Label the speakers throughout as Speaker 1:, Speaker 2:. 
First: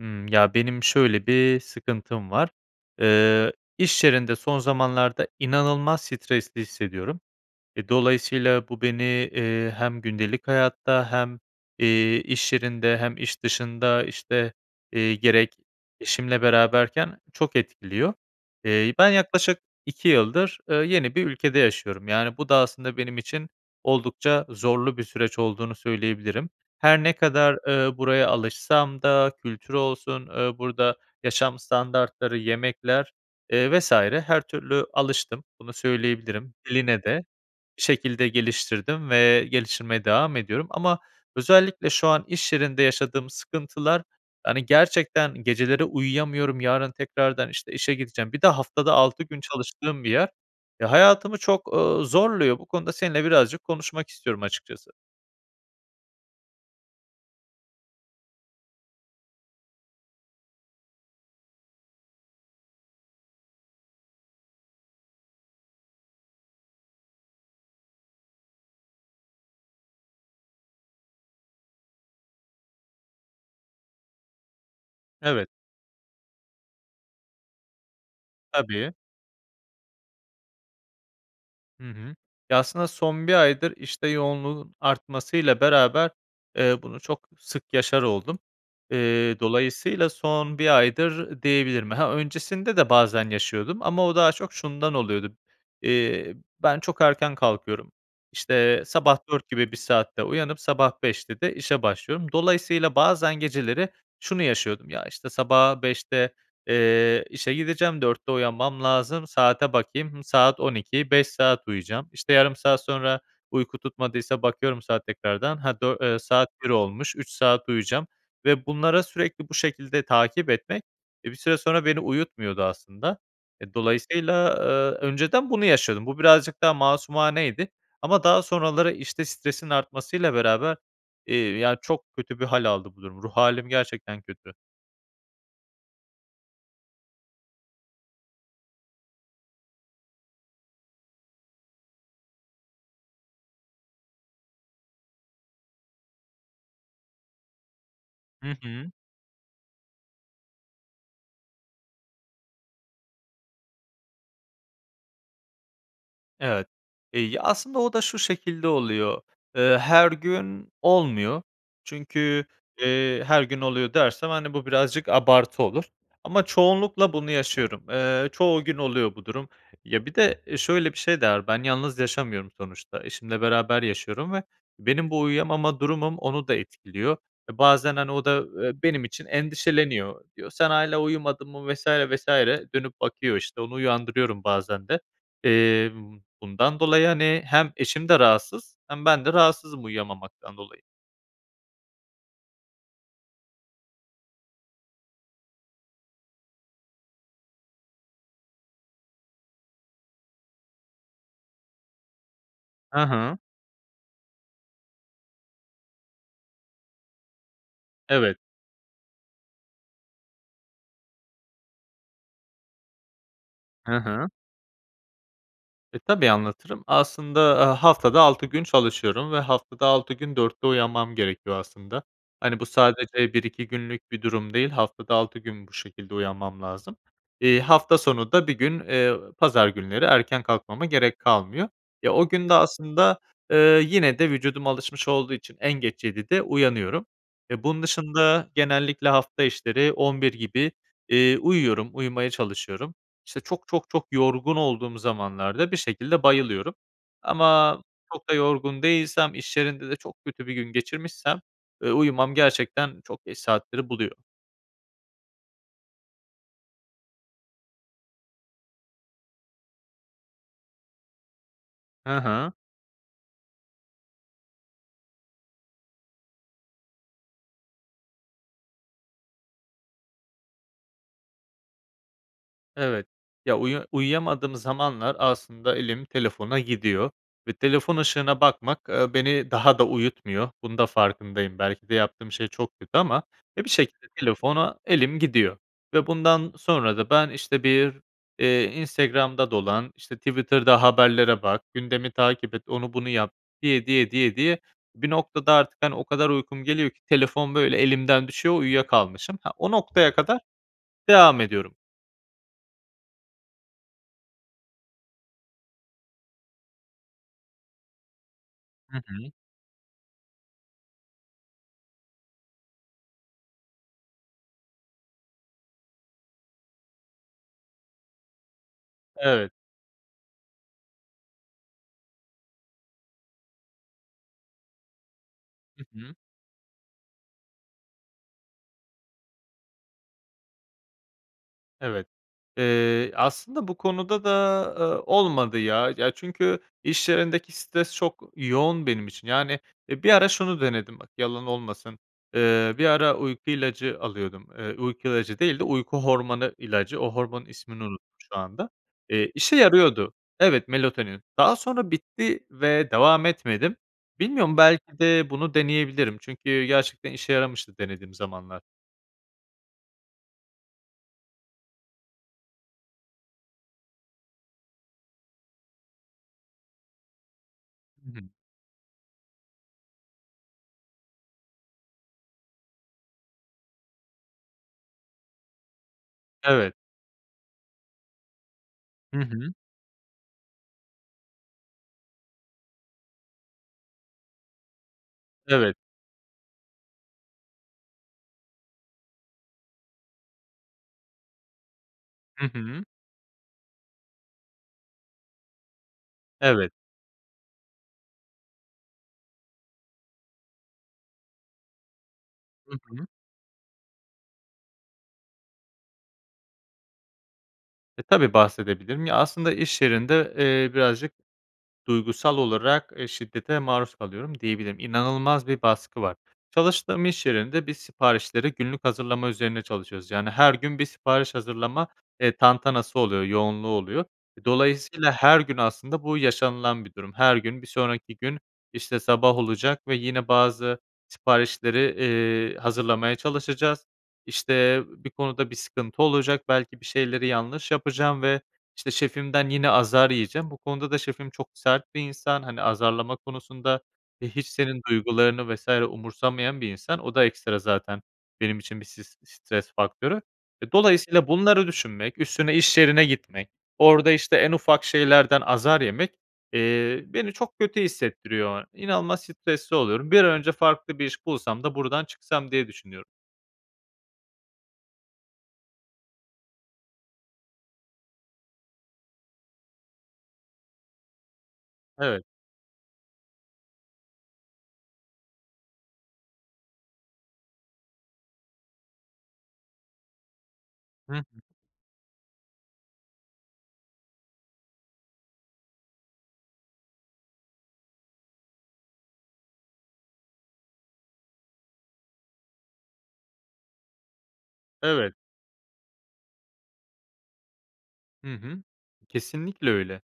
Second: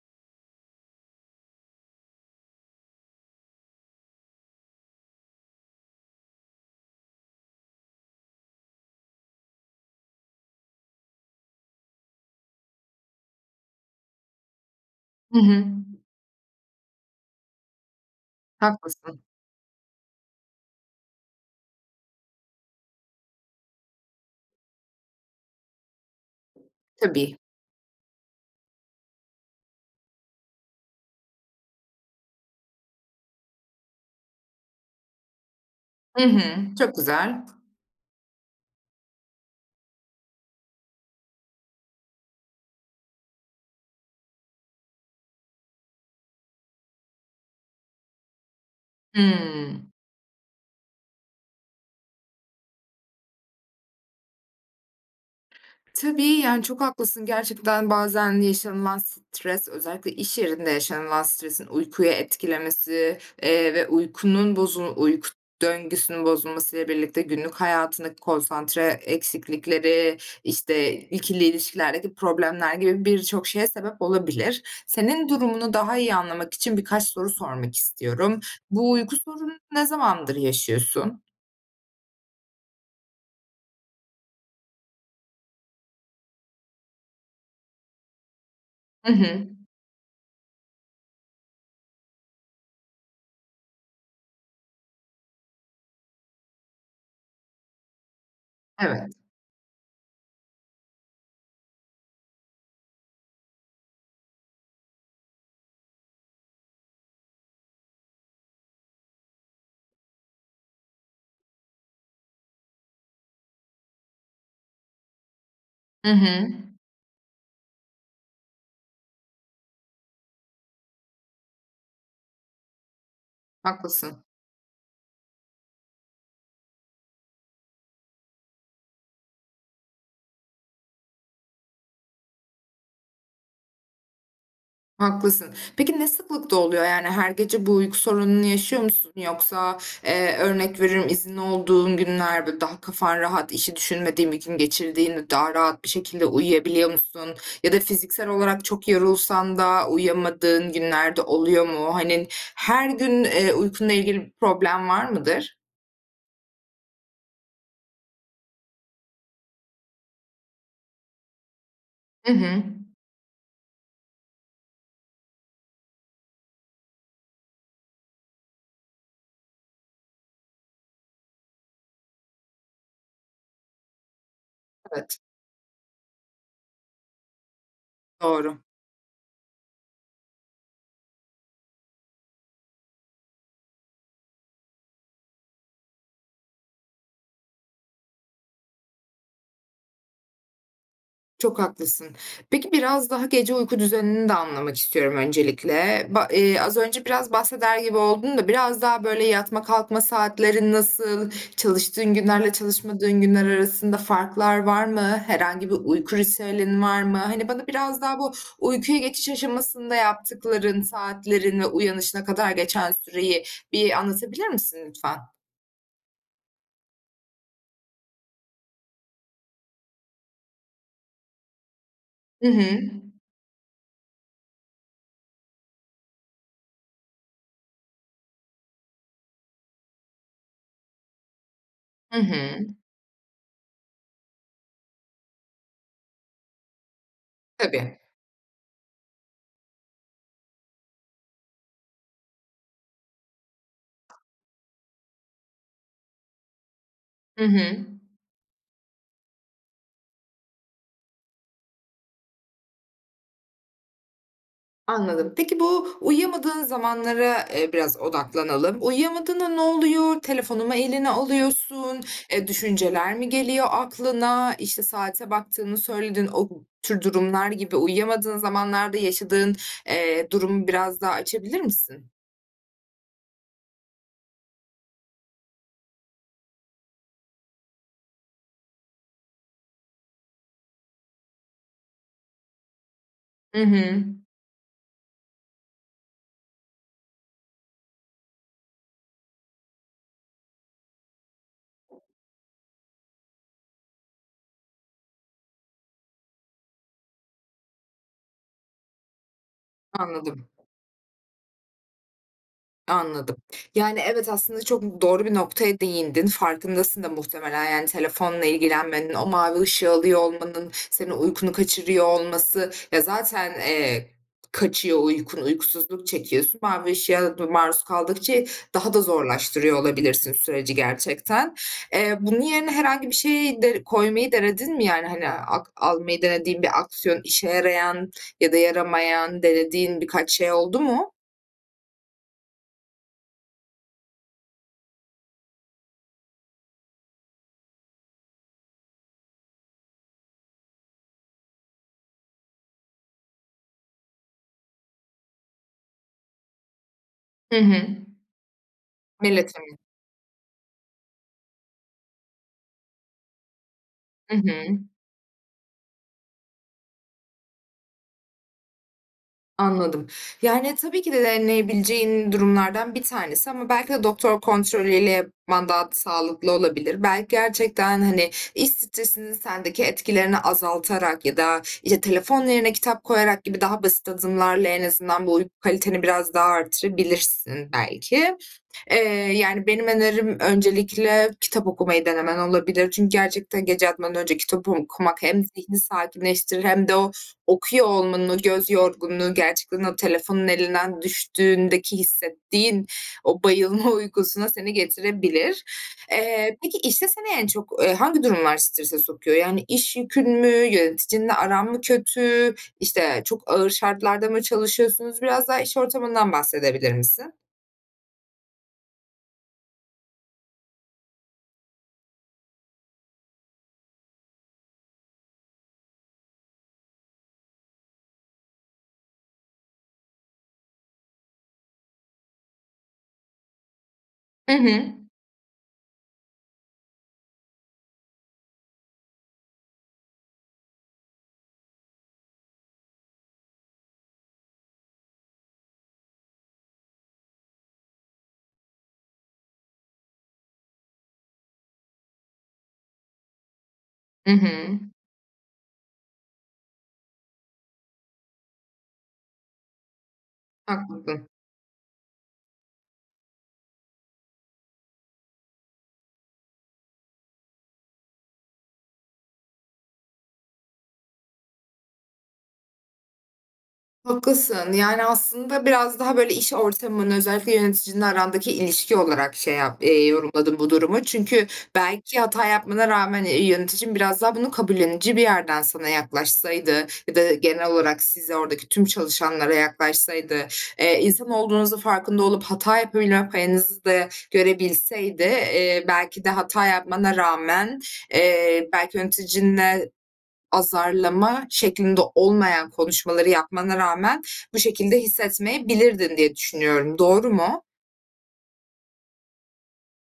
Speaker 1: Hımm. Ya, benim şöyle bir sıkıntım var. Iıı, iş yerinde son zamanlarda inanılmaz stresli hissediyorum. Eee, dolayısıyla bu beni, ııı, hem gündelik hayatta hem, iii, iş yerinde hem iş dışında, işte, iii,
Speaker 2: Hı
Speaker 1: gerek
Speaker 2: hı.
Speaker 1: eşimle beraberken çok etkiliyor. İii, ben
Speaker 2: Haklısın.
Speaker 1: yaklaşık 2 yıldır, ııı, yeni bir ülkede yaşıyorum. Yani, bu da aslında benim için oldukça zorlu bir süreç olduğunu söyleyebilirim. Her ne
Speaker 2: Tabii.
Speaker 1: kadar, ııı, buraya alışsam da kültürü olsun, ııı, burada yaşam standartları, yemekler, ııı, vs. her türlü alıştım. Bunu
Speaker 2: Hı hı.
Speaker 1: söyleyebilirim.
Speaker 2: Çok
Speaker 1: Diline de
Speaker 2: güzel.
Speaker 1: bir şekilde geliştirdim ve geliştirmeye devam ediyorum ama özellikle şu an iş yerinde yaşadığım sıkıntılar, hani, gerçekten geceleri uyuyamıyorum. "Yarın tekrardan, işte, işe gideceğim." Bir de haftada 6 gün
Speaker 2: Hımm.
Speaker 1: çalıştığım bir yer. Ya, hayatımı çok, ııı, zorluyor. Bu konuda seninle birazcık konuşmak istiyorum açıkçası.
Speaker 2: Tabii, yani, çok haklısın. Gerçekten bazen yaşanılan stres, özellikle iş yerinde yaşanılan stresin uykuyu etkilemesi, eee, ve uykunun, bozu uyku döngüsünün bozulmasıyla birlikte günlük hayatındaki konsantre eksiklikleri, işte, ikili ilişkilerdeki problemler gibi birçok şeye sebep olabilir. Senin
Speaker 1: Evet.
Speaker 2: durumunu daha iyi anlamak için birkaç soru sormak istiyorum. Bu
Speaker 1: Tabii.
Speaker 2: uyku sorununu ne zamandır yaşıyorsun?
Speaker 1: Hı hı. Ya, aslında son 1 aydır, işte yoğunluğun artmasıyla beraber, eee, bunu çok sık yaşar oldum.
Speaker 2: I
Speaker 1: Eee,
Speaker 2: hı.
Speaker 1: dolayısıyla son 1 aydır diyebilirim. Ha, öncesinde de bazen yaşıyordum ama o daha çok şundan oluyordu: Eee, ben çok erken kalkıyorum. İşte,
Speaker 2: Evet.
Speaker 1: sabah 04.00 gibi bir saatte uyanıp sabah 05.00'te de işe başlıyorum. Dolayısıyla bazen geceleri şunu yaşıyordum: "Ya, işte, sabaha 05.00'te, eee, işe gideceğim, 04.00'te uyanmam lazım. Saate bakayım, hımm, saat 00.00 5 saat uyuyacağım." İşte, yarım saat sonra uyku tutmadıysa bakıyorum saat tekrardan, "Ha, dö
Speaker 2: Hı
Speaker 1: eee, saat
Speaker 2: hı.
Speaker 1: 01.00 olmuş, 3 saat uyuyacağım." Ve bunlara sürekli bu şekilde takip etmek, e, bir süre sonra beni uyutmuyordu aslında. E,
Speaker 2: Haklısın.
Speaker 1: dolayısıyla, eee, önceden bunu yaşıyordum. Bu birazcık daha masumaneydi. Ama daha sonraları, işte stresin artmasıyla beraber, eee, ya, çok kötü bir hâl aldı bu durum. Ruh hâlim gerçekten kötü.
Speaker 2: Haklısın. Peki ne sıklıkta oluyor? Yani, her gece bu uyku sorununu yaşıyor musun? Yoksa, eee, örnek veriyorum, izinli olduğun günler böyle, daha kafan rahat, işi düşünmediğin bir gün geçirdiğinde daha rahat bir şekilde uyuyabiliyor musun? Ya da fiziksel
Speaker 1: Hı
Speaker 2: olarak çok
Speaker 1: hı.
Speaker 2: yorulsan da uyuyamadığın günler de oluyor mu? Hani, her gün, eee, uykunla ilgili bir problem var mıdır?
Speaker 1: Evet, iii, ya, aslında o da şu şekilde oluyor: Eee, her gün olmuyor,
Speaker 2: I
Speaker 1: çünkü,
Speaker 2: hı.
Speaker 1: eee, her gün oluyor dersem, hani, bu birazcık abartı olur ama çoğunlukla bunu yaşıyorum. Eee, çoğu gün oluyor bu durum. Ya, bir de, eee, şöyle bir şey de var: Ben yalnız yaşamıyorum sonuçta, eşimle beraber yaşıyorum ve benim
Speaker 2: Evet.
Speaker 1: bu uyuyamama durumum onu da etkiliyor ve bazen, hani, o da,
Speaker 2: Doğru.
Speaker 1: ııı, benim için endişeleniyor. Diyor: "Sen hâlâ uyumadın mı?" vs. vs. Dönüp bakıyor, işte, onu uyandırıyorum bazen de. Eee, bundan dolayı, hani, hem eşim de rahatsız hem bende rahatsızım uyuyamamaktan dolayı.
Speaker 2: Çok haklısın. Peki, biraz daha gece uyku düzenini de anlamak istiyorum öncelikle. Ba eee, az önce biraz bahseder gibi oldun da biraz daha, böyle, yatma kalkma saatlerin nasıl, çalıştığın günlerle
Speaker 1: Ha
Speaker 2: çalışmadığın
Speaker 1: ha.
Speaker 2: günler arasında farklar var mı? Herhangi bir uyku ritüelin var mı? Hani, bana biraz daha bu
Speaker 1: Evet.
Speaker 2: uykuya geçiş aşamasında yaptıkların, saatlerine, uyanışına kadar geçen süreyi bir
Speaker 1: Hı hı.
Speaker 2: anlatabilir misin, lütfen?
Speaker 1: E, tabii anlatırım. Aslında, aaa, haftada 6 gün çalışıyorum ve haftada 6 gün 04.00'te uyanmam gerekiyor aslında.
Speaker 2: I
Speaker 1: Hani, bu
Speaker 2: hı.
Speaker 1: sadece 1-2 günlük bir durum değil, haftada 6 gün bu şekilde uyanmam lazım. İii, hafta sonu da 1 gün, eee, pazar günleri erken kalkmama gerek kalmıyor. E,
Speaker 2: Hı
Speaker 1: o gün de
Speaker 2: hı.
Speaker 1: aslında, eee, yine de vücudum alışmış olduğu için en geç 07.00'de uyanıyorum. E, bunun
Speaker 2: Tabii.
Speaker 1: dışında genellikle hafta içleri 23.00 gibi, iii, uyuyorum, uyumaya çalışıyorum. İşte, çok, çok, çok yorgun olduğum zamanlarda bir şekilde bayılıyorum
Speaker 2: Hı hı.
Speaker 1: ama çok da yorgun değilsem, iş yerinde de çok kötü bir gün geçirmişsem, ııı, uyumam gerçekten çok geç saatleri buluyor.
Speaker 2: Anladım. Peki, bu uyuyamadığın zamanlara, eee, biraz odaklanalım. Uyuyamadığında ne oluyor? Telefonu mu eline alıyorsun?
Speaker 1: Hı
Speaker 2: Eee,
Speaker 1: hı.
Speaker 2: düşünceler mi geliyor aklına? İşte, saate baktığını söyledin. O tür durumlar gibi, uyuyamadığın zamanlarda yaşadığın, eee, durumu biraz daha açabilir misin?
Speaker 1: Evet, ya, uyu uyuyamadığım zamanlar aslında elim telefona gidiyor ve telefon ışığına bakmak, ııı, beni daha da uyutmuyor. Bunun da farkındayım. Belki de yaptığım şey çok kötü ama,
Speaker 2: Hı
Speaker 1: e, bir
Speaker 2: hı.
Speaker 1: şekilde telefona elim gidiyor ve bundan sonra da ben, işte, bir, eee, Instagram'da dolan, işte, Twitter'da haberlere bak, gündemi takip et, onu bunu yap diye diye, diye diye bir noktada artık, hani, o kadar uykum geliyor ki telefon böyle, elimden düşüyor. Uyuya kalmışım. Ha, o noktaya kadar
Speaker 2: Anladım.
Speaker 1: devam ediyorum.
Speaker 2: Anladım. Yani, evet, aslında çok doğru bir noktaya değindin. Farkındasın da muhtemelen, yani telefonla
Speaker 1: Hı
Speaker 2: ilgilenmenin, o
Speaker 1: hı.
Speaker 2: mavi ışığı alıyor olmanın, senin uykunu kaçırıyor olması. Ya, zaten, eee, kaçıyor uykun, uykusuzluk çekiyorsun. Mavi ışığa da maruz kaldıkça daha da
Speaker 1: Evet.
Speaker 2: zorlaştırıyor olabilirsin süreci gerçekten. Eee, bunun yerine herhangi bir şeyi de koymayı denedin mi? Yani, hani, ak
Speaker 1: Hı hı.
Speaker 2: almayı denediğin bir aksiyon, işe yarayan ya da yaramayan, denediğin birkaç şey oldu mu?
Speaker 1: Evet, eee, aslında bu konuda da, eee, olmadı, ya. Ya, çünkü iş yerindeki stres çok yoğun benim için. Yani, eee, bir ara şunu denedim, bak, yalan olmasın. Eee, bir ara uyku ilacı alıyordum. Eee, uyku ilacı değil de uyku hormonu ilacı. O hormonun
Speaker 2: Hı
Speaker 1: ismini
Speaker 2: hı.
Speaker 1: unuttum şu anda. Eee, işe
Speaker 2: Melatonin.
Speaker 1: yarıyordu. Evet, melatonin. Daha sonra bitti ve devam etmedim.
Speaker 2: Hı
Speaker 1: Bilmiyorum,
Speaker 2: hı.
Speaker 1: belki de bunu deneyebilirim. Çünkü gerçekten işe yaramıştı denediğim zamanlar.
Speaker 2: Anladım. Yani, tabii ki de deneyebileceğin durumlardan bir tanesi. Ama belki de doktor kontrolü ile yapman daha sağlıklı olabilir. Belki, gerçekten,
Speaker 1: Hıı.
Speaker 2: hani, iş stresinin sendeki etkilerini azaltarak ya da, işte, telefon yerine kitap koyarak gibi daha basit adımlarla en azından bu uyku kaliteni biraz daha
Speaker 1: Evet.
Speaker 2: artırabilirsin, belki. Eee,
Speaker 1: Hı hı.
Speaker 2: yani, benim önerim öncelikle kitap okumayı denemen olabilir. Çünkü gerçekten gece yatmadan önce kitap okumak hem
Speaker 1: Evet.
Speaker 2: zihni sakinleştirir hem de o okuyor olmanın, göz yorgunluğu, gerçekten o telefonun elinden düştüğündeki
Speaker 1: Hı hı.
Speaker 2: hissettiğin o bayılma uykusuna seni getirebilir. Eee,
Speaker 1: Evet.
Speaker 2: peki, işte, seni en çok hangi, eee, durumlar strese sokuyor? Yani, iş yükün mü, yöneticinle aran mı kötü,
Speaker 1: Hı hı.
Speaker 2: işte, çok ağır şartlarda mı çalışıyorsunuz? Biraz daha iş ortamından bahsedebilir misin?
Speaker 1: E, tabii, bahsedebilirim. Ya, aslında iş yerinde, eee, birazcık duygusal olarak şiddete maruz kalıyorum diyebilirim. İnanılmaz bir baskı var. Çalıştığım iş yerinde biz siparişleri günlük hazırlama üzerine çalışıyoruz. Yani, her gün bir sipariş hazırlama, eee, tantanası oluyor, yoğunluğu oluyor.
Speaker 2: Hı hı.
Speaker 1: Dolayısıyla her gün aslında bu yaşanılan bir durum. Her gün bir sonraki gün, işte, sabah olacak ve yine bazı siparişleri, iii, hazırlamaya çalışacağız. İşte, bir konuda bir sıkıntı olacak. Belki bir şeyleri yanlış yapacağım ve, işte, şefimden yine azar yiyeceğim. Bu konuda da şefim çok sert bir insan. Hani, azarlama konusunda ve
Speaker 2: Hı
Speaker 1: hiç
Speaker 2: hı.
Speaker 1: senin duygularını vs. umursamayan bir insan. O da ekstra zaten benim için bir s stres faktörü. Dolayısıyla
Speaker 2: Haklısın.
Speaker 1: bunları düşünmek, üstüne iş yerine gitmek, orada, işte, en ufak şeylerden azar yemek, eee, beni çok kötü hissettiriyor. İnanılmaz stresli oluyorum. Bir an önce farklı bir iş bulsam da buradan çıksam diye düşünüyorum.
Speaker 2: Haklısın, yani, aslında biraz daha, böyle, iş ortamın, özellikle yöneticinle arandaki ilişki olarak şey yap eee, diye yorumladım bu durumu. Çünkü belki
Speaker 1: Evet.
Speaker 2: hata yapmana rağmen, eee, yöneticin biraz daha bunu kabullenince bir yerden sana yaklaşsaydı ya da genel olarak size, oradaki tüm çalışanlara yaklaşsaydı, eee,
Speaker 1: Hı hı.
Speaker 2: insan olduğunuzun farkında olup hata yapabilme payınızı da görebilseydi, eee, belki de hata yapmana rağmen, eee, belki yöneticinle azarlama şeklinde olmayan konuşmaları yapmana rağmen bu şekilde
Speaker 1: Evet.
Speaker 2: hissetmeyebilirdin diye düşünüyorum. Doğru mu?
Speaker 1: Hı hı. Kesinlikle öyle,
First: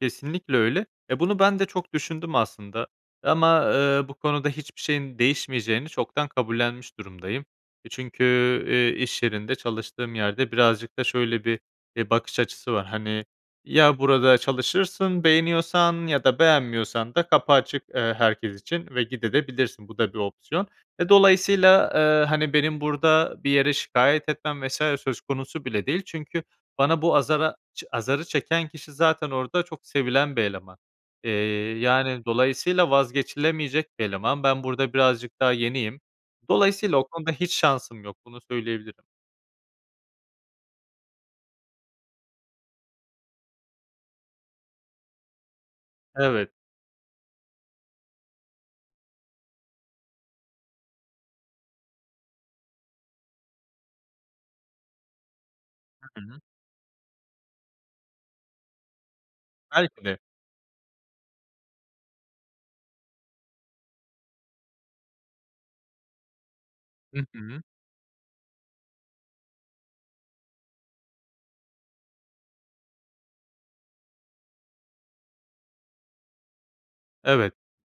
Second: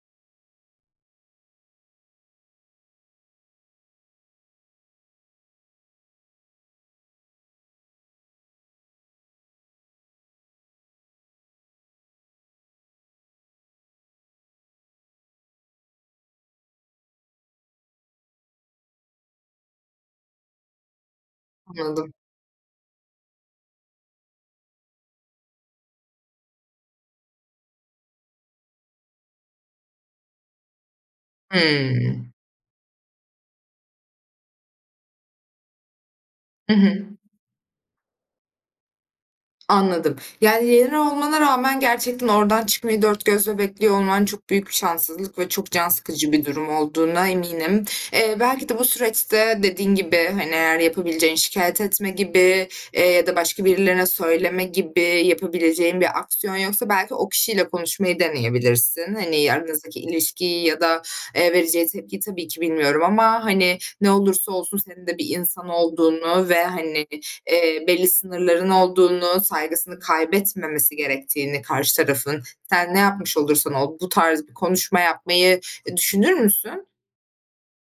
Speaker 1: kesinlikle öyle, e bunu ben de çok düşündüm aslında ama, eee, bu konuda hiçbir şeyin değişmeyeceğini çoktan kabullenmiş durumdayım. E, çünkü, eee, iş yerinde çalıştığım yerde birazcık da şöyle bir, e, bakış açısı var. Hani, "Ya burada çalışırsın, beğeniyorsan ya da beğenmiyorsan da kapı açık, eee, herkes için ve gidebilirsin de. Bu da bir opsiyon." Ve dolayısıyla,
Speaker 2: Anladım.
Speaker 1: eee, hani, benim burada bir yere şikâyet etmem vs. söz konusu bile değil. Çünkü bana bu azara azarı çeken kişi zaten orada çok sevilen bir eleman. Eee, yani,
Speaker 2: Hımm.
Speaker 1: dolayısıyla vazgeçilemeyecek bir eleman. Ben burada birazcık daha yeniyim.
Speaker 2: Hı
Speaker 1: Dolayısıyla
Speaker 2: hı.
Speaker 1: o konuda hiç şansım yok, bunu söyleyebilirim.
Speaker 2: Anladım. Yani, yeni olmana rağmen gerçekten oradan çıkmayı 4 gözle bekliyor olman çok büyük bir şanssızlık ve çok can sıkıcı bir
Speaker 1: Evet.
Speaker 2: durum olduğuna eminim. Eee, belki de, bu süreçte dediğin gibi, hani, eğer yapabileceğin şikâyet etme gibi, eee, ya da başka birilerine söyleme gibi yapabileceğin bir
Speaker 1: Hı hı.
Speaker 2: aksiyon yoksa, belki, o kişiyle konuşmayı deneyebilirsin. Hani, aranızdaki
Speaker 1: Belki de.
Speaker 2: ilişkiyi ya da, eee, vereceği tepkiyi tabii ki bilmiyorum ama, hani, ne olursa olsun senin de bir insan olduğunu ve, hani,
Speaker 1: Hı hı.
Speaker 2: eee, belli sınırların olduğunu, saygısını kaybetmemesi gerektiğini karşı tarafın, sen ne yapmış olursan ol. Bu tarz bir konuşma yapmayı, e, düşünür müsün?
Speaker 1: Evet.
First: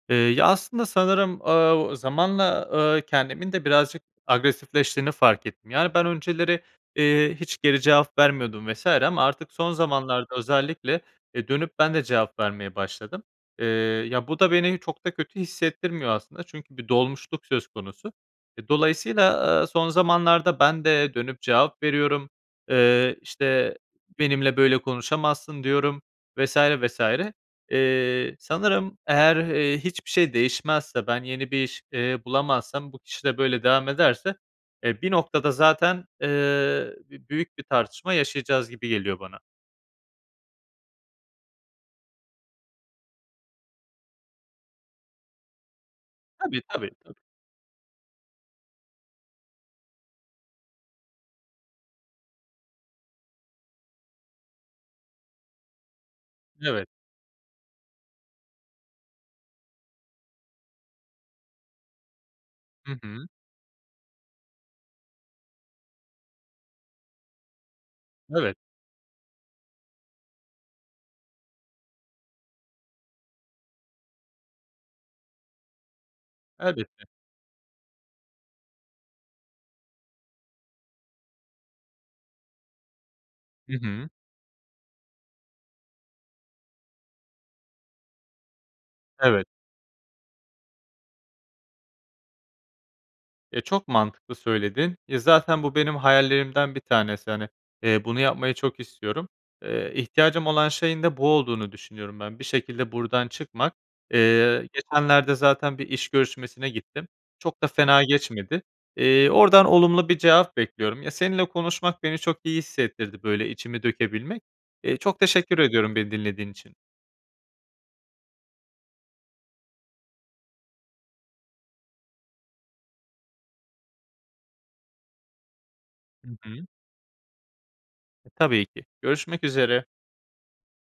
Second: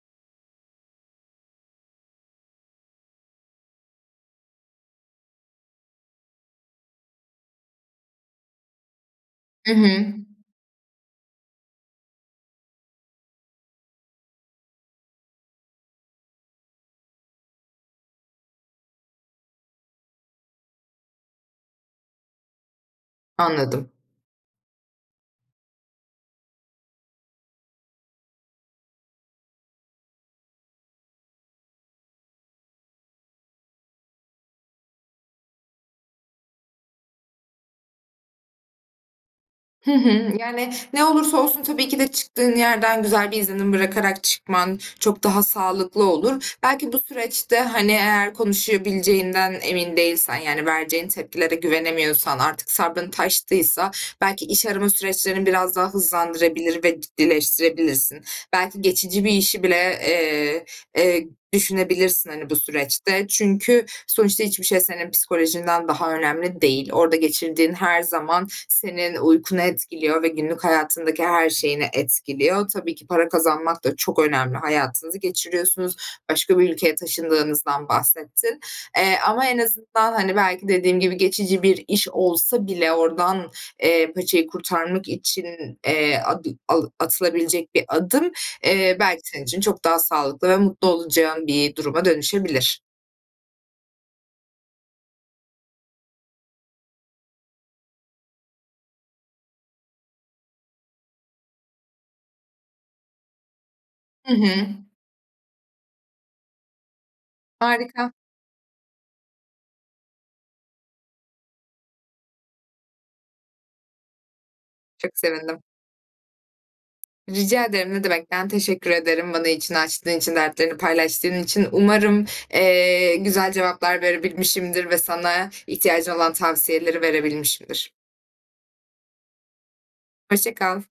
Speaker 1: Eee, ya, aslında sanırım, aaa, zamanla, aaa, kendimin de birazcık agresifleştiğini fark ettim. Yani, ben önceleri, eee, hiç geri cevap vermiyordum vs. ama artık son
Speaker 2: Hı hı.
Speaker 1: zamanlarda özellikle, eee, dönüp ben de cevap vermeye başladım. Eee, ya, bu da beni çok da kötü hissettirmiyor aslında çünkü bir dolmuşluk söz konusu. E, dolayısıyla, aaa, son zamanlarda ben de dönüp cevap veriyorum. Eee, işte,
Speaker 2: Anladım.
Speaker 1: "Benimle böyle konuşamazsın." diyorum vs, vs. Eee, sanırım eğer, eee, hiçbir şey değişmezse, ben yeni bir iş, eee, bulamazsam, bu kişi de böyle devam ederse, eee, bir noktada zaten, eee, b büyük bir tartışma yaşayacağız gibi geliyor bana.
Speaker 2: Hı hı. Yani, ne olursa olsun tabii ki de çıktığın yerden güzel bir izlenim bırakarak çıkman çok daha sağlıklı olur.
Speaker 1: Tabii, tabii,
Speaker 2: Belki bu
Speaker 1: tabii.
Speaker 2: süreçte, hani, eğer konuşabileceğinden emin değilsen, yani, vereceğin tepkilere güvenemiyorsan, artık sabrın taştıysa belki iş arama süreçlerini biraz daha hızlandırabilir
Speaker 1: Evet.
Speaker 2: ve [unintelligible] birleştirebilirsin. Belki, geçici bir işi bile, eee, eee, düşünebilirsin, hani, bu
Speaker 1: Hı
Speaker 2: süreçte.
Speaker 1: hı.
Speaker 2: Çünkü sonuçta hiçbir şey senin psikolojinden daha önemli değil. Orada geçirdiğin her zaman
Speaker 1: Evet.
Speaker 2: senin uykunu etkiliyor ve günlük hayatındaki her şeyini etkiliyor. Tabii ki para kazanmak da çok önemli. Hayatınızı geçiriyorsunuz başka bir ülkeye
Speaker 1: Elbette.
Speaker 2: taşındığınızdan bahsettin, eee, ama en azından, hani, belki dediğim gibi geçici bir iş olsa bile oradan,
Speaker 1: Hı hı.
Speaker 2: eee, paçayı kurtarmak için, eee, adı alı atılabilecek bir adım, eee, belki senin
Speaker 1: Evet.
Speaker 2: için çok daha sağlıklı ve mutlu olacağın bir duruma dönüşebilir.
Speaker 1: E, çok mantıklı söyledin. Ya, zaten bu benim hayallerimden bir tanesi. Hani, bunu yapmayı çok istiyorum. Eee, ihtiyacım olan şeyin de bu olduğunu düşünüyorum ben. Bir şekilde buradan çıkmak.
Speaker 2: Hı
Speaker 1: Eee,
Speaker 2: hı.
Speaker 1: geçenlerde zaten bir iş görüşmesine gittim. Çok da fena
Speaker 2: Harika.
Speaker 1: geçmedi. Eee, oradan olumlu bir cevap bekliyorum. Ya, seninle konuşmak beni çok iyi hissettirdi. Böyle, içimi dökebilmek. Eee,
Speaker 2: Çok
Speaker 1: çok teşekkür
Speaker 2: sevindim.
Speaker 1: ediyorum beni dinlediğin için.
Speaker 2: Rica ederim, ne demek. Ben teşekkür ederim bana içini açtığın için, dertlerini paylaştığın için. Umarım, eee, güzel cevaplar verebilmişimdir ve sana ihtiyacın
Speaker 1: Hı
Speaker 2: olan
Speaker 1: hı.
Speaker 2: tavsiyeleri verebilmişimdir.
Speaker 1: E, tabii ki görüşmek üzere.
Speaker 2: Hoşça kal.